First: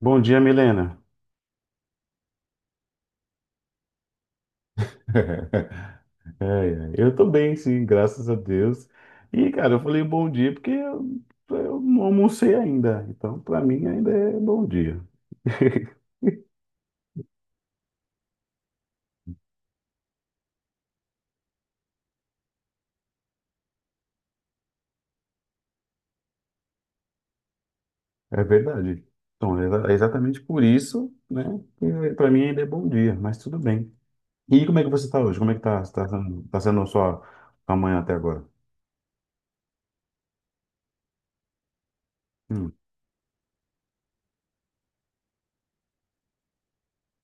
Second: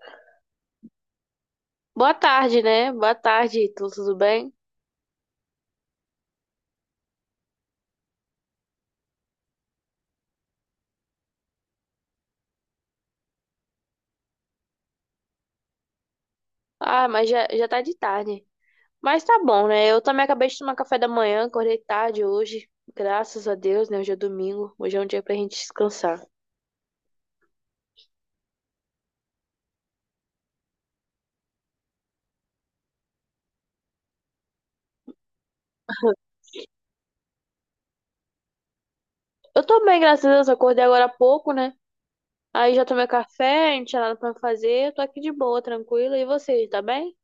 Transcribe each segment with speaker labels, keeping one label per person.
Speaker 1: Bom dia, Milena.
Speaker 2: Boa tarde, né? Boa tarde, tudo bem?
Speaker 1: É, é. Eu tô bem, sim, graças a Deus. E, cara, eu falei bom dia porque eu não almocei ainda. Então, pra mim, ainda é bom dia.
Speaker 2: Ah, mas já tá de tarde. Mas tá bom, né? Eu também acabei de tomar café da manhã, acordei tarde hoje. Graças a Deus, né? Hoje é domingo. Hoje é um dia pra gente descansar.
Speaker 1: É verdade. Então, é exatamente por isso, né, que pra mim ainda é bom dia, mas tudo bem. E como é que você tá hoje? Como é que tá sendo a sua manhã até agora?
Speaker 2: Eu tô bem, graças a Deus. Acordei agora há pouco, né?
Speaker 1: Hum.
Speaker 2: Aí já tomei café, não tinha nada pra fazer. Eu tô aqui de boa, tranquila. E você, tá bem?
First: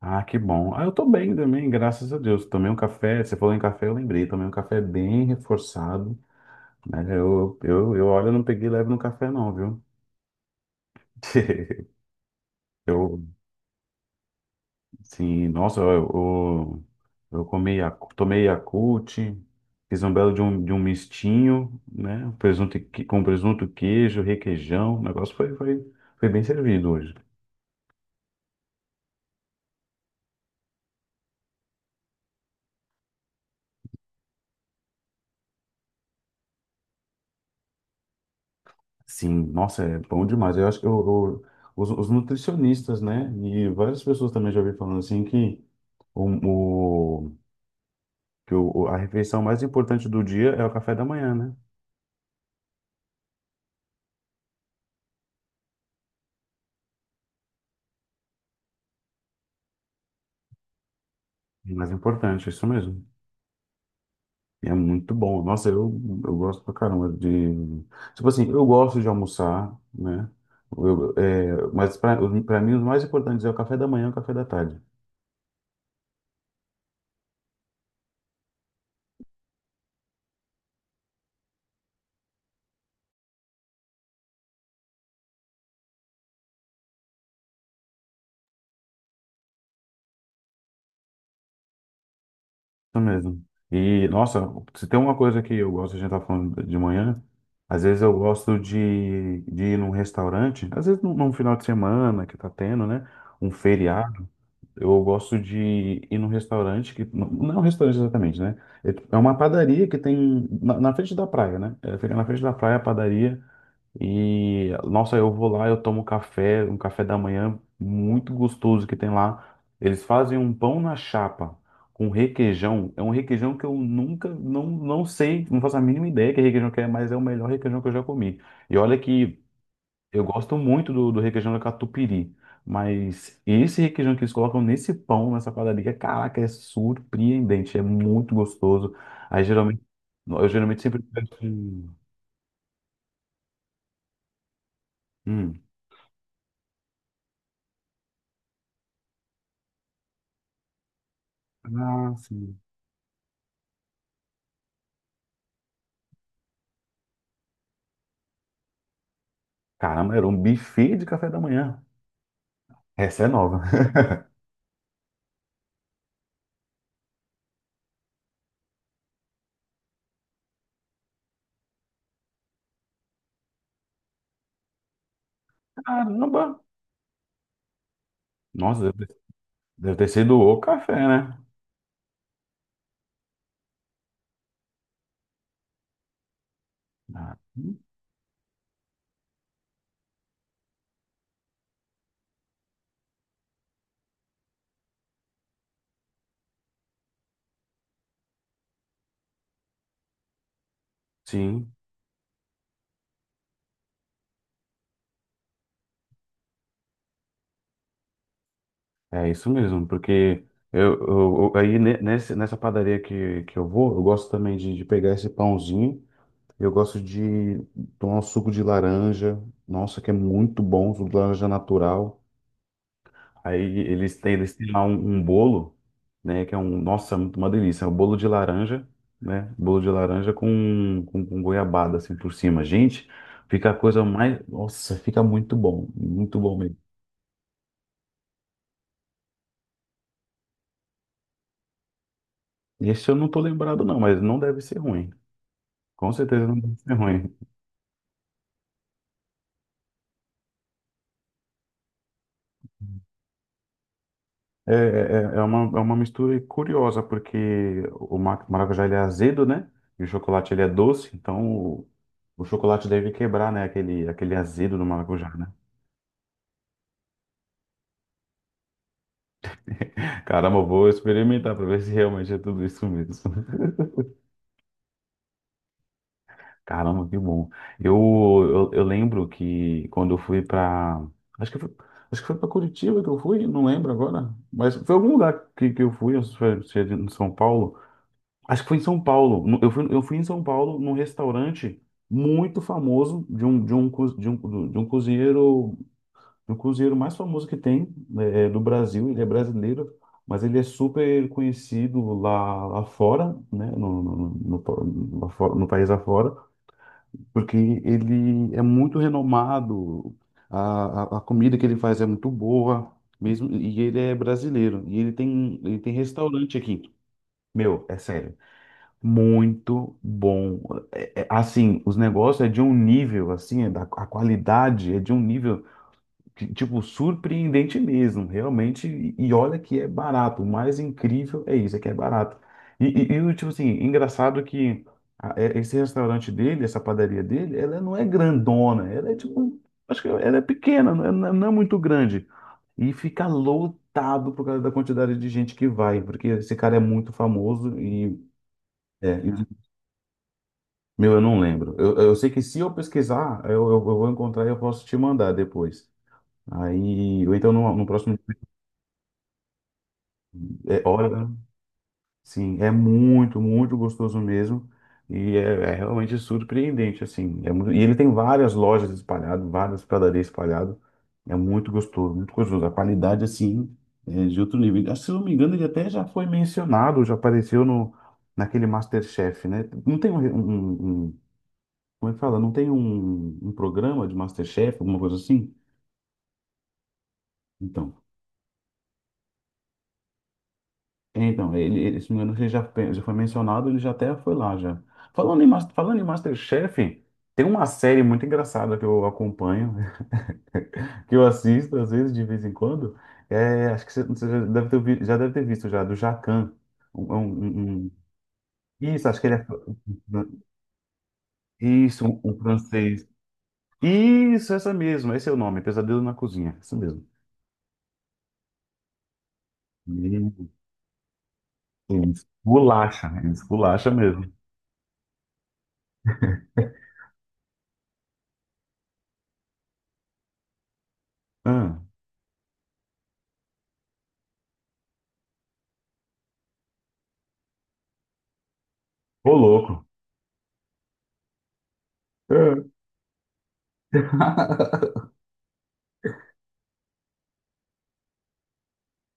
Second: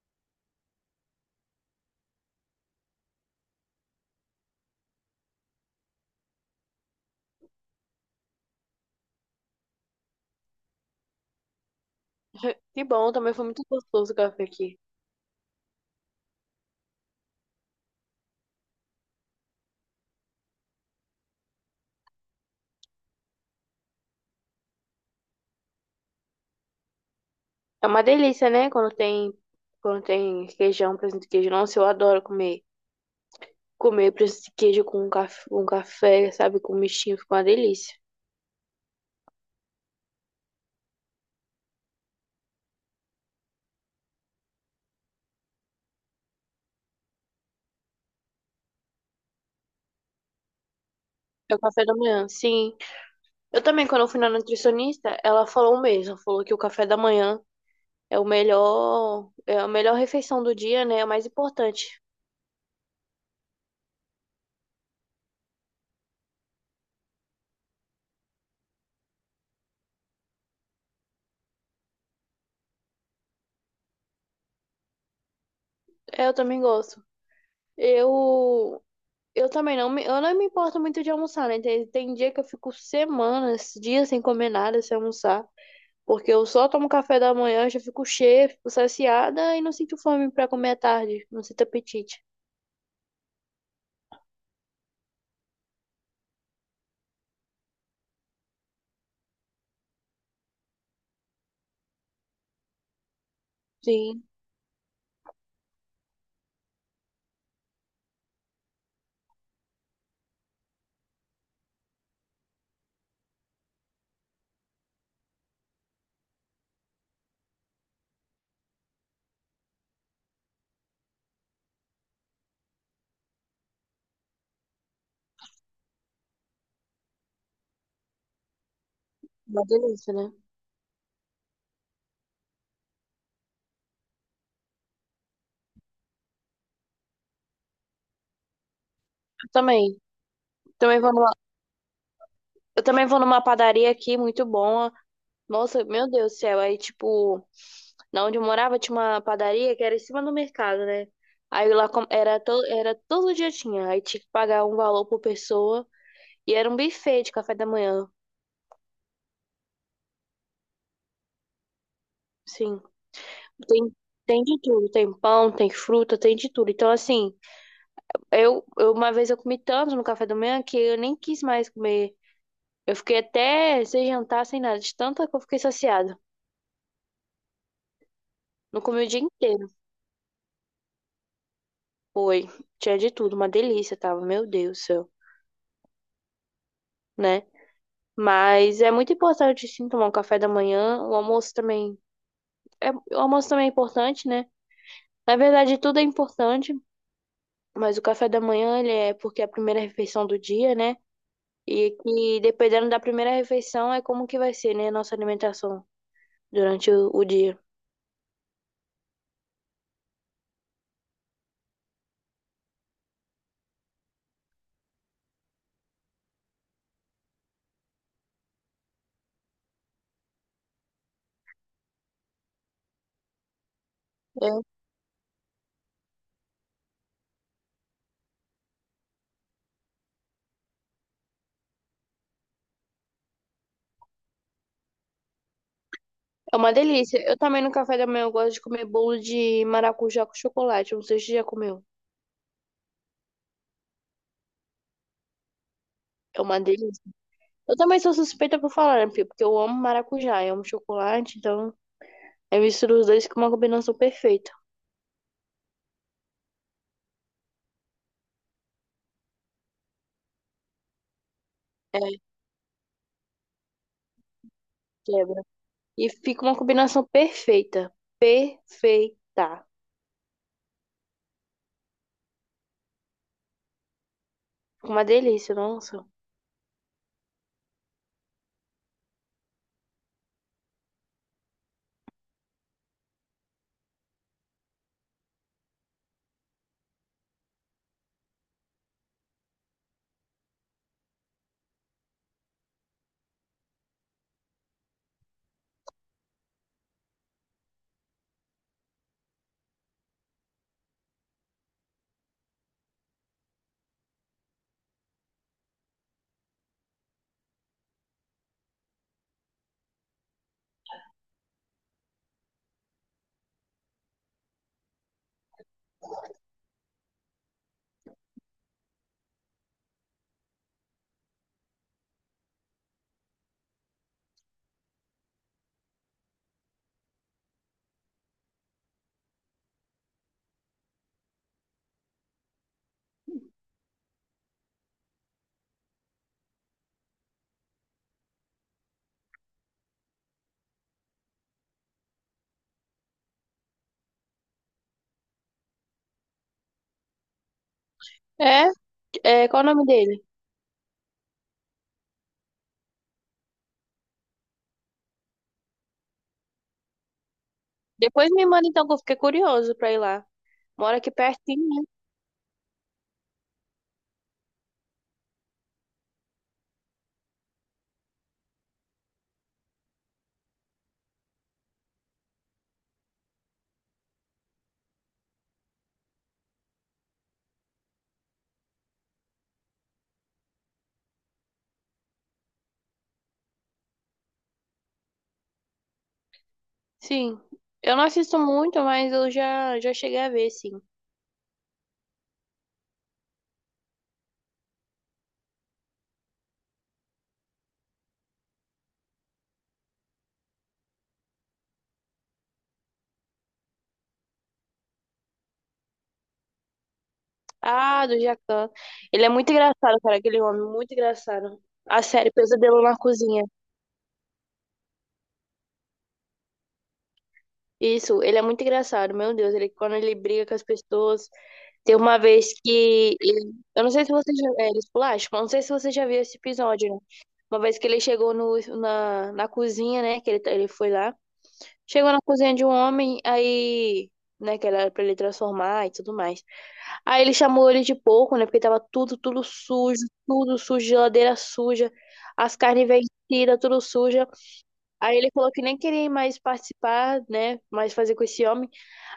Speaker 1: Ah, que bom. Ah, eu tô bem também, graças a Deus. Tomei um café, você falou em café, eu lembrei. Tomei um café bem reforçado, né? Eu olha, eu não peguei leve no café não, viu?
Speaker 2: Que bom,
Speaker 1: Eu,
Speaker 2: também foi muito gostoso o café aqui.
Speaker 1: sim, nossa, eu comi, tomei Yakult, fiz um belo de um mistinho, né? Com presunto, queijo, requeijão. O negócio foi bem servido hoje.
Speaker 2: É uma delícia, né? Quando tem queijão, presunto e queijo. Nossa, eu adoro comer. Comer presunto de queijo com café, sabe? Com mexinho, fica uma delícia.
Speaker 1: Sim, nossa, é bom demais. Eu acho que os nutricionistas, né? E várias pessoas também já ouvi falando assim que, o, o- a refeição mais importante do dia é o café da manhã, né?
Speaker 2: É o café da manhã, sim. Eu também, quando eu fui na nutricionista, ela falou o mesmo. Falou que o café da manhã é o melhor, é a melhor refeição do dia, né? É o mais
Speaker 1: É, mais
Speaker 2: importante.
Speaker 1: importante, é isso mesmo. E é muito bom. Nossa, eu gosto pra caramba de. Tipo assim, eu gosto de almoçar, né? Mas pra mim, os mais importantes é o café da manhã e o café da tarde.
Speaker 2: É, eu também gosto. Eu, eu também não me, eu não me importo muito de almoçar, né? Tem dia que eu fico semanas, dias sem comer nada, sem almoçar. Porque eu só tomo café da manhã, já fico cheia, fico saciada e não sinto fome pra comer à tarde. Não sinto apetite.
Speaker 1: Isso mesmo. E, nossa, se tem uma coisa que eu gosto, a gente tá falando de manhã, às vezes eu gosto de ir num restaurante, às vezes num final de semana que tá tendo, né? Um
Speaker 2: Sim,
Speaker 1: feriado, eu gosto de ir num restaurante que, não não é um restaurante exatamente, né? É uma padaria que tem na frente da praia, né? É, fica na frente da praia a padaria. E, nossa, eu vou lá, eu tomo café, um café da manhã muito gostoso que tem lá. Eles fazem um pão na chapa com requeijão. É um requeijão que eu nunca, não, não sei, não faço a mínima ideia que requeijão que é, mas é o melhor requeijão que eu já comi. E olha que
Speaker 2: uma delícia, né?
Speaker 1: eu
Speaker 2: Eu
Speaker 1: gosto muito do requeijão da catupiry, mas esse requeijão que eles colocam nesse pão, nessa padaria, caraca, é surpreendente, é muito gostoso. Aí geralmente,
Speaker 2: também.
Speaker 1: eu geralmente
Speaker 2: Também
Speaker 1: sempre
Speaker 2: vou numa,
Speaker 1: peço um...
Speaker 2: eu também vou numa padaria aqui, muito boa.
Speaker 1: Hum.
Speaker 2: Nossa, meu Deus do céu. Aí, tipo, na onde eu morava tinha uma padaria que era em cima do mercado, né? Aí lá
Speaker 1: Ah,
Speaker 2: era,
Speaker 1: sim.
Speaker 2: era todo dia tinha. Aí tinha que pagar um valor por pessoa. E era um buffet de café da manhã.
Speaker 1: Caramba, era um buffet de café da manhã.
Speaker 2: Sim.
Speaker 1: Essa é nova.
Speaker 2: Tem, tem de tudo. Tem pão, tem fruta, tem de tudo. Então, assim, eu uma vez eu comi tanto no café da manhã que eu nem quis mais comer. Eu fiquei até sem jantar, sem nada, de tanto que eu fiquei saciada.
Speaker 1: Caramba!
Speaker 2: Não
Speaker 1: Nossa,
Speaker 2: comi
Speaker 1: deve
Speaker 2: o
Speaker 1: ter
Speaker 2: dia inteiro,
Speaker 1: deve ter sido o café, né?
Speaker 2: foi. Tinha de tudo, uma delícia, tava, meu Deus do céu,
Speaker 1: Ah,
Speaker 2: né? Mas é muito importante sim tomar um café da manhã, o almoço também. É, o almoço também é importante, né? Na verdade, tudo é importante, mas o café da manhã, ele é porque é a primeira refeição do dia, né?
Speaker 1: sim,
Speaker 2: E que dependendo da primeira refeição, é como que vai ser, né, a nossa alimentação durante o dia.
Speaker 1: é isso mesmo, porque nessa padaria que eu vou, eu gosto também de pegar esse pãozinho, eu gosto de tomar um suco de laranja, nossa, que é muito bom, suco de laranja natural. Aí eles têm
Speaker 2: É
Speaker 1: lá um bolo, né? Que é nossa, uma delícia. É um bolo de laranja, né? Bolo de laranja com goiabada assim por cima. Gente, fica a coisa mais. Nossa, fica muito bom. Muito bom
Speaker 2: é uma
Speaker 1: mesmo.
Speaker 2: delícia. Eu também no café da manhã eu gosto de comer bolo de maracujá com chocolate. Não sei se você já comeu.
Speaker 1: Esse eu não tô lembrado, não, mas não deve ser ruim. Com
Speaker 2: É
Speaker 1: certeza não
Speaker 2: uma
Speaker 1: deve ser
Speaker 2: delícia.
Speaker 1: ruim.
Speaker 2: Eu também sou suspeita por falar, né, Pio? Porque eu amo maracujá, eu amo chocolate, então eu misturo os dois com uma combinação perfeita.
Speaker 1: É uma mistura curiosa, porque o maracujá ele é azedo, né? E o chocolate ele é doce, então o,
Speaker 2: É,
Speaker 1: o chocolate deve quebrar, né? Aquele azedo do maracujá,
Speaker 2: quebra.
Speaker 1: né?
Speaker 2: E fica uma combinação perfeita. Perfeita.
Speaker 1: Caramba, eu vou experimentar para ver se realmente é tudo isso mesmo.
Speaker 2: Fica uma delícia, nossa.
Speaker 1: Caramba, que bom. Eu, eu lembro que quando eu fui para. Acho que foi, acho que foi para Curitiba que eu fui, não lembro agora. Mas foi algum lugar que eu fui se é em São Paulo. Acho que foi em São Paulo. Eu fui em São Paulo num restaurante muito famoso de um, co- de um cozinheiro. O cruzeiro mais famoso que tem né, do Brasil, ele é brasileiro, mas ele é super conhecido lá fora, né, no país afora, porque ele é muito renomado, a comida que ele faz é muito boa, mesmo, e ele é brasileiro, e ele tem restaurante aqui. Meu, é sério, muito bom. É, assim, os negócios é de um nível, assim, a qualidade é de um nível que, tipo, surpreendente mesmo, realmente. E olha que é barato. O mais incrível é isso, é que é barato. E o tipo assim, engraçado que esse restaurante dele, essa padaria dele, ela não é grandona, ela é tipo, acho que ela é pequena, não é muito grande. E fica lotado por causa da quantidade de gente que vai, porque esse cara é muito famoso
Speaker 2: É,
Speaker 1: é, e-
Speaker 2: qual o nome dele?
Speaker 1: meu, eu não lembro. Eu sei que se eu pesquisar, eu vou encontrar e eu posso te mandar depois. Aí, ou então no próximo.
Speaker 2: Depois me manda então, que eu fiquei curioso pra ir lá.
Speaker 1: É,
Speaker 2: Mora aqui
Speaker 1: olha,
Speaker 2: pertinho, né?
Speaker 1: sim, é muito, muito gostoso mesmo. E é realmente surpreendente, assim. E ele tem várias lojas espalhadas, várias padarias espalhadas. É muito gostoso, muito gostoso. A qualidade, assim, é de outro nível. Ah, se não me engano, ele até já foi mencionado, já apareceu naquele MasterChef, né? Não tem um, como é que fala? Não tem um programa de MasterChef, alguma coisa assim?
Speaker 2: Sim.
Speaker 1: Então.
Speaker 2: Eu não assisto muito, mas eu já cheguei a ver, sim.
Speaker 1: É, então, ele, se não me engano, ele já foi mencionado, ele já até foi lá já. Falando em MasterChef, tem uma série muito engraçada que eu acompanho, que eu assisto às vezes, de vez em quando. É, acho que você já deve ter visto já, do Jacan. Um- é um- um-
Speaker 2: Ah, do Jacan.
Speaker 1: um, isso, acho
Speaker 2: Ele
Speaker 1: que
Speaker 2: é
Speaker 1: ele é.
Speaker 2: muito engraçado, cara, aquele homem, muito engraçado. A
Speaker 1: Isso, um,
Speaker 2: série
Speaker 1: um
Speaker 2: Pesadelo na
Speaker 1: francês.
Speaker 2: Cozinha.
Speaker 1: Isso, essa mesmo, esse é o nome, Pesadelo na Cozinha, isso mesmo.
Speaker 2: Isso, ele é muito engraçado, meu Deus, ele quando ele
Speaker 1: Meu
Speaker 2: briga com as pessoas, tem uma
Speaker 1: Deus,
Speaker 2: vez
Speaker 1: bolacha, isso,
Speaker 2: eu
Speaker 1: bolacha
Speaker 2: não sei se
Speaker 1: mesmo.
Speaker 2: você já é, ele esculacha, eu não sei se você já viu esse episódio, né? Uma vez que ele chegou no, na, na cozinha, né, que ele foi lá,
Speaker 1: Ah,
Speaker 2: chegou na cozinha de um homem, aí, né, que era pra ele transformar e tudo mais. Aí ele chamou ele de porco, né, porque tava tudo,
Speaker 1: ô louco.
Speaker 2: tudo sujo, geladeira suja, as
Speaker 1: Ah.
Speaker 2: carnes vencidas, tudo suja. Aí ele falou que nem queria mais participar, né, mais fazer com esse homem.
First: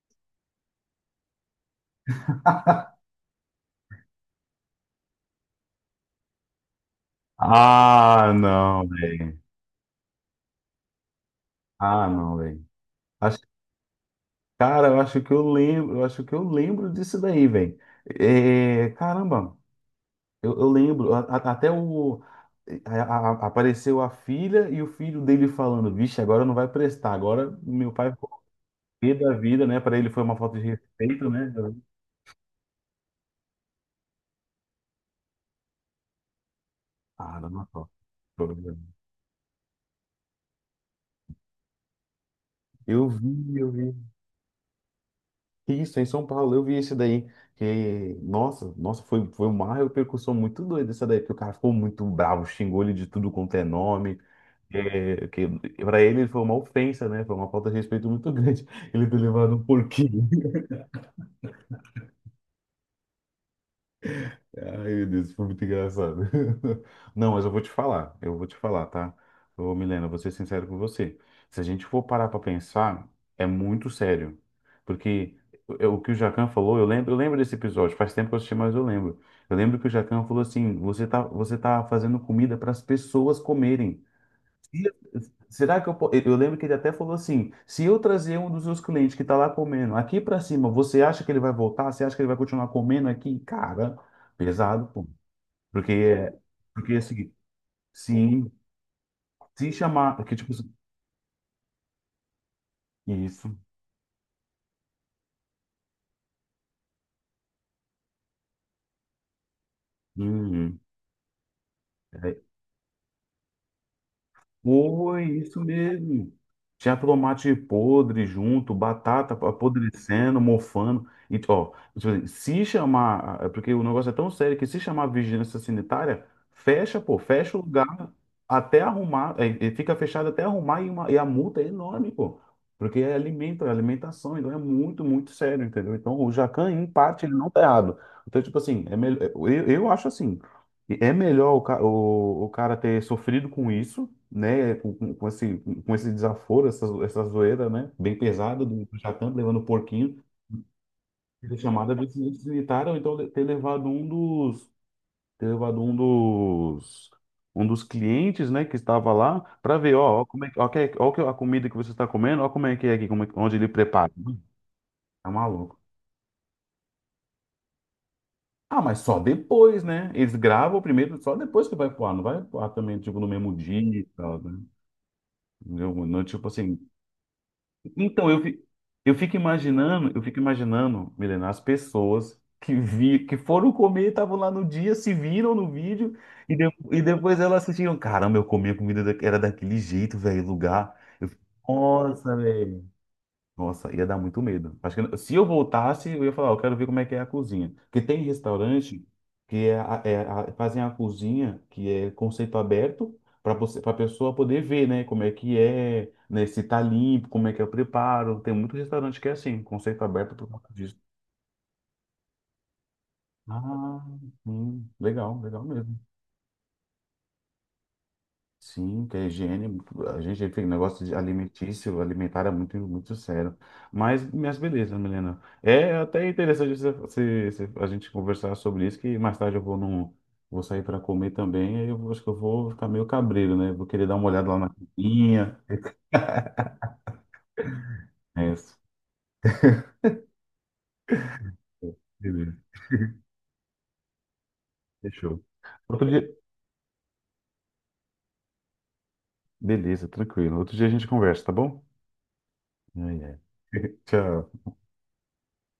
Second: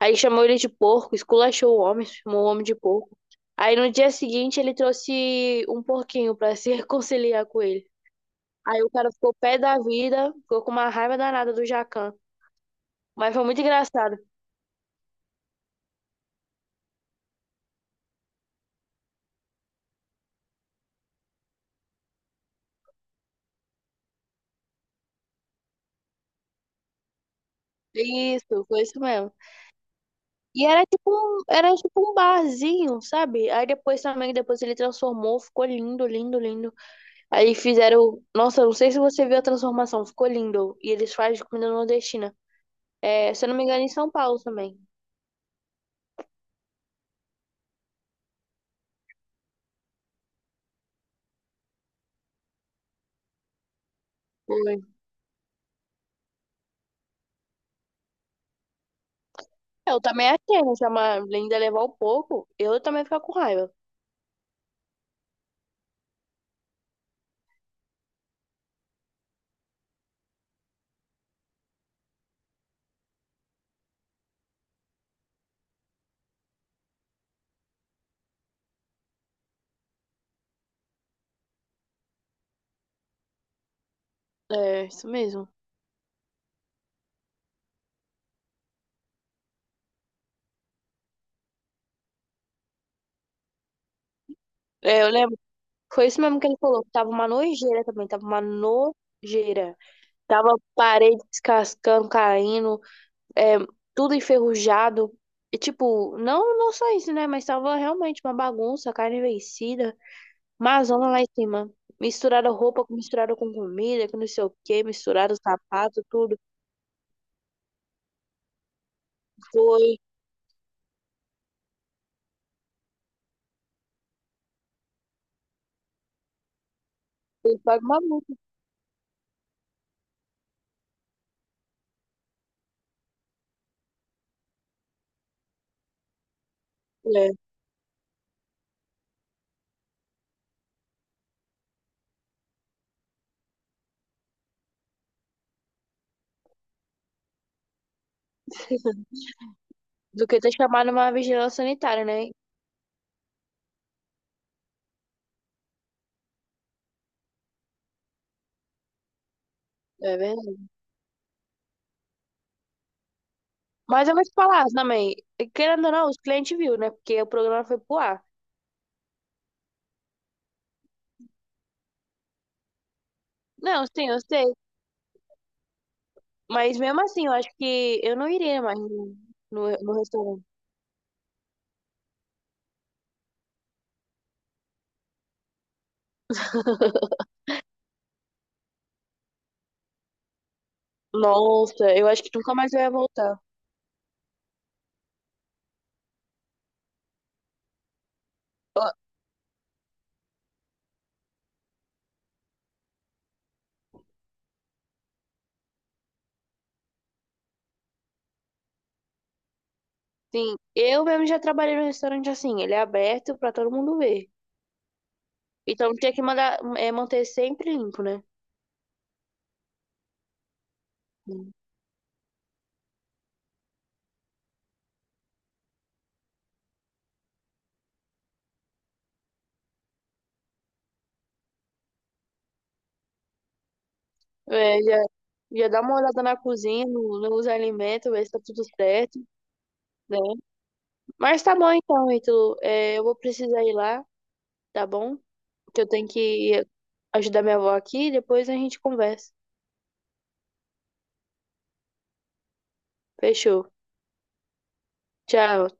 Speaker 2: Aí chamou ele de porco, esculachou o homem, chamou o homem de porco. Aí no dia seguinte ele trouxe um porquinho pra se reconciliar com ele.
Speaker 1: Ah,
Speaker 2: Aí
Speaker 1: não,
Speaker 2: o cara ficou
Speaker 1: velho.
Speaker 2: pé da vida, ficou com uma raiva danada do
Speaker 1: Ah,
Speaker 2: Jacan.
Speaker 1: não, velho.
Speaker 2: Mas
Speaker 1: Acho-
Speaker 2: foi muito engraçado.
Speaker 1: Cara, eu acho que eu lembro, eu acho que eu lembro disso daí, velho. É, caramba, eu lembro. Até o apareceu a filha e o filho dele falando, vixe, agora não vai prestar. Agora meu pai ficou
Speaker 2: Isso, foi isso
Speaker 1: pé
Speaker 2: mesmo.
Speaker 1: da vida, né? Para ele foi uma falta de
Speaker 2: E
Speaker 1: respeito, né?
Speaker 2: era tipo um barzinho, sabe? Aí depois também, depois ele transformou, ficou lindo, lindo, lindo. Aí
Speaker 1: Caramba, só.
Speaker 2: fizeram, nossa, não sei se você viu a transformação, ficou lindo. E eles fazem comida nordestina.
Speaker 1: Eu
Speaker 2: É, se eu
Speaker 1: vi,
Speaker 2: não me
Speaker 1: eu
Speaker 2: engano, em
Speaker 1: vi.
Speaker 2: São Paulo também.
Speaker 1: Isso, em São Paulo, eu vi esse daí. Que, nossa, nossa, foi uma repercussão muito doida essa daí, porque o cara ficou muito bravo, xingou ele de tudo quanto é nome.
Speaker 2: Foi.
Speaker 1: É, que para ele foi uma ofensa, né? Foi uma falta de respeito muito grande. Ele ter levado um
Speaker 2: Eu
Speaker 1: porquinho.
Speaker 2: também achei, né? Se a Marlene levar um pouco, eu também ia ficar com raiva.
Speaker 1: Ai, meu Deus, isso foi muito engraçado. Não, mas eu vou te falar, eu vou te falar, tá? Ô, Milena, vou ser sincero com você. Se a gente for parar pra pensar, é muito sério. Porque o que o Jacan falou, eu lembro desse episódio, faz tempo que eu assisti, mas eu lembro. Eu lembro que o Jacan falou assim: você tá fazendo comida para as pessoas comerem. E
Speaker 2: É, isso mesmo.
Speaker 1: Será que eu, po- eu lembro que ele até falou assim: se eu trazer um dos meus clientes que está lá comendo aqui para cima, você acha que ele vai voltar? Você acha que ele vai continuar comendo aqui? Cara, pesado,
Speaker 2: É,
Speaker 1: pô.
Speaker 2: eu lembro.
Speaker 1: Porque
Speaker 2: Foi isso
Speaker 1: é,
Speaker 2: mesmo que ele falou, que
Speaker 1: porque é o
Speaker 2: tava uma
Speaker 1: seguinte,
Speaker 2: nojeira também, tava uma
Speaker 1: sim, se
Speaker 2: nojeira.
Speaker 1: chamar, porque tipo,
Speaker 2: Tava
Speaker 1: assim,
Speaker 2: parede descascando, caindo,
Speaker 1: isso,
Speaker 2: é, tudo enferrujado. E, tipo, não, não só isso, né? Mas tava realmente uma bagunça, carne vencida,
Speaker 1: uhum.
Speaker 2: uma zona lá em cima.
Speaker 1: É,
Speaker 2: Misturaram roupa, misturaram com comida, que não sei o quê,
Speaker 1: foi
Speaker 2: misturaram
Speaker 1: isso
Speaker 2: sapato,
Speaker 1: mesmo.
Speaker 2: tudo.
Speaker 1: Tinha tomate podre junto, batata
Speaker 2: Foi,
Speaker 1: apodrecendo, mofando. E, ó, tipo assim, se chamar, é porque o negócio é tão sério que se chamar vigilância sanitária, fecha, pô, fecha
Speaker 2: foi
Speaker 1: o
Speaker 2: uma
Speaker 1: lugar
Speaker 2: bagunça.
Speaker 1: até arrumar, fica fechado até arrumar e, e a multa é enorme, pô. Porque é alimento, é alimentação, então é muito, muito sério, entendeu? Então o Jacan, em parte,
Speaker 2: É.
Speaker 1: ele não tá errado. Então, tipo assim, é melhor, eu acho assim. E é melhor o cara ter sofrido com isso, né? Com esse desaforo, essa zoeira, né? Bem pesada do Jacan levando o porquinho,
Speaker 2: Do que ter chamado uma
Speaker 1: ter
Speaker 2: vigilância
Speaker 1: chamado a
Speaker 2: sanitária, né?
Speaker 1: vigilância sanitária, ou então ter levado um dos clientes, né? Que estava lá para ver,
Speaker 2: É
Speaker 1: ó, ó, como é,
Speaker 2: verdade.
Speaker 1: a comida que você está comendo, ó como é que é aqui, como é, onde ele
Speaker 2: Mas
Speaker 1: prepara.
Speaker 2: eu vou te
Speaker 1: Hum,
Speaker 2: falar também,
Speaker 1: Tá maluco.
Speaker 2: querendo ou não, os clientes viu, né? Porque o programa foi pro ar.
Speaker 1: Ah, mas só depois, né? Eles gravam primeiro, só depois que vai voar, não vai voar também, tipo, no mesmo dia
Speaker 2: Não,
Speaker 1: e
Speaker 2: sim, eu
Speaker 1: tal,
Speaker 2: sei.
Speaker 1: né? Não, não, tipo assim.
Speaker 2: Mas mesmo assim, eu acho que eu não
Speaker 1: Então,
Speaker 2: iria mais no
Speaker 1: eu fico
Speaker 2: restaurante.
Speaker 1: imaginando, Milena, as pessoas que foram comer, estavam lá no dia, se viram no vídeo, e, e depois elas assistiram. Caramba, eu comi a comida era daquele jeito, velho, lugar. Eu, fico,
Speaker 2: Nossa, eu acho que
Speaker 1: nossa,
Speaker 2: nunca mais eu ia voltar.
Speaker 1: nossa, ia dar muito medo. Acho que se eu voltasse, eu ia falar, eu quero ver como é que é a cozinha. Porque tem
Speaker 2: Ó,
Speaker 1: restaurante que é, a- é a- fazem a cozinha que é conceito aberto para você, para pessoa poder ver, né, como é que é, né, se tá limpo, como é que é o preparo. Tem muito restaurante que é assim, conceito aberto por
Speaker 2: sim,
Speaker 1: conta disso.
Speaker 2: eu mesmo já trabalhei no restaurante assim, ele é aberto pra todo mundo
Speaker 1: Ah,
Speaker 2: ver.
Speaker 1: sim, legal, legal mesmo.
Speaker 2: Então tinha que mandar, é, manter sempre limpo, né?
Speaker 1: Sim, que a higiene, a gente tem um negócio de alimentício, alimentar é muito, muito sério. Mas beleza, Milena. É até interessante a gente conversar sobre isso, que mais tarde eu vou vou sair para comer também, aí acho que eu vou ficar meio cabreiro, né? Vou querer dar uma olhada lá na
Speaker 2: É, já,
Speaker 1: cozinha.
Speaker 2: já dá uma olhada na cozinha, nos alimentos, ver se tá
Speaker 1: É,
Speaker 2: tudo
Speaker 1: isso.
Speaker 2: certo. Né? Mas tá bom então, Ítalo.
Speaker 1: Beleza,
Speaker 2: É, eu vou precisar ir lá, tá bom?
Speaker 1: fechou.
Speaker 2: Que eu
Speaker 1: Outro
Speaker 2: tenho
Speaker 1: dia,
Speaker 2: que ajudar minha avó aqui e depois a gente conversa.
Speaker 1: beleza, tranquilo. Outro dia a gente conversa, tá bom? É, é.
Speaker 2: Fechou.
Speaker 1: Tchau.
Speaker 2: Tchau.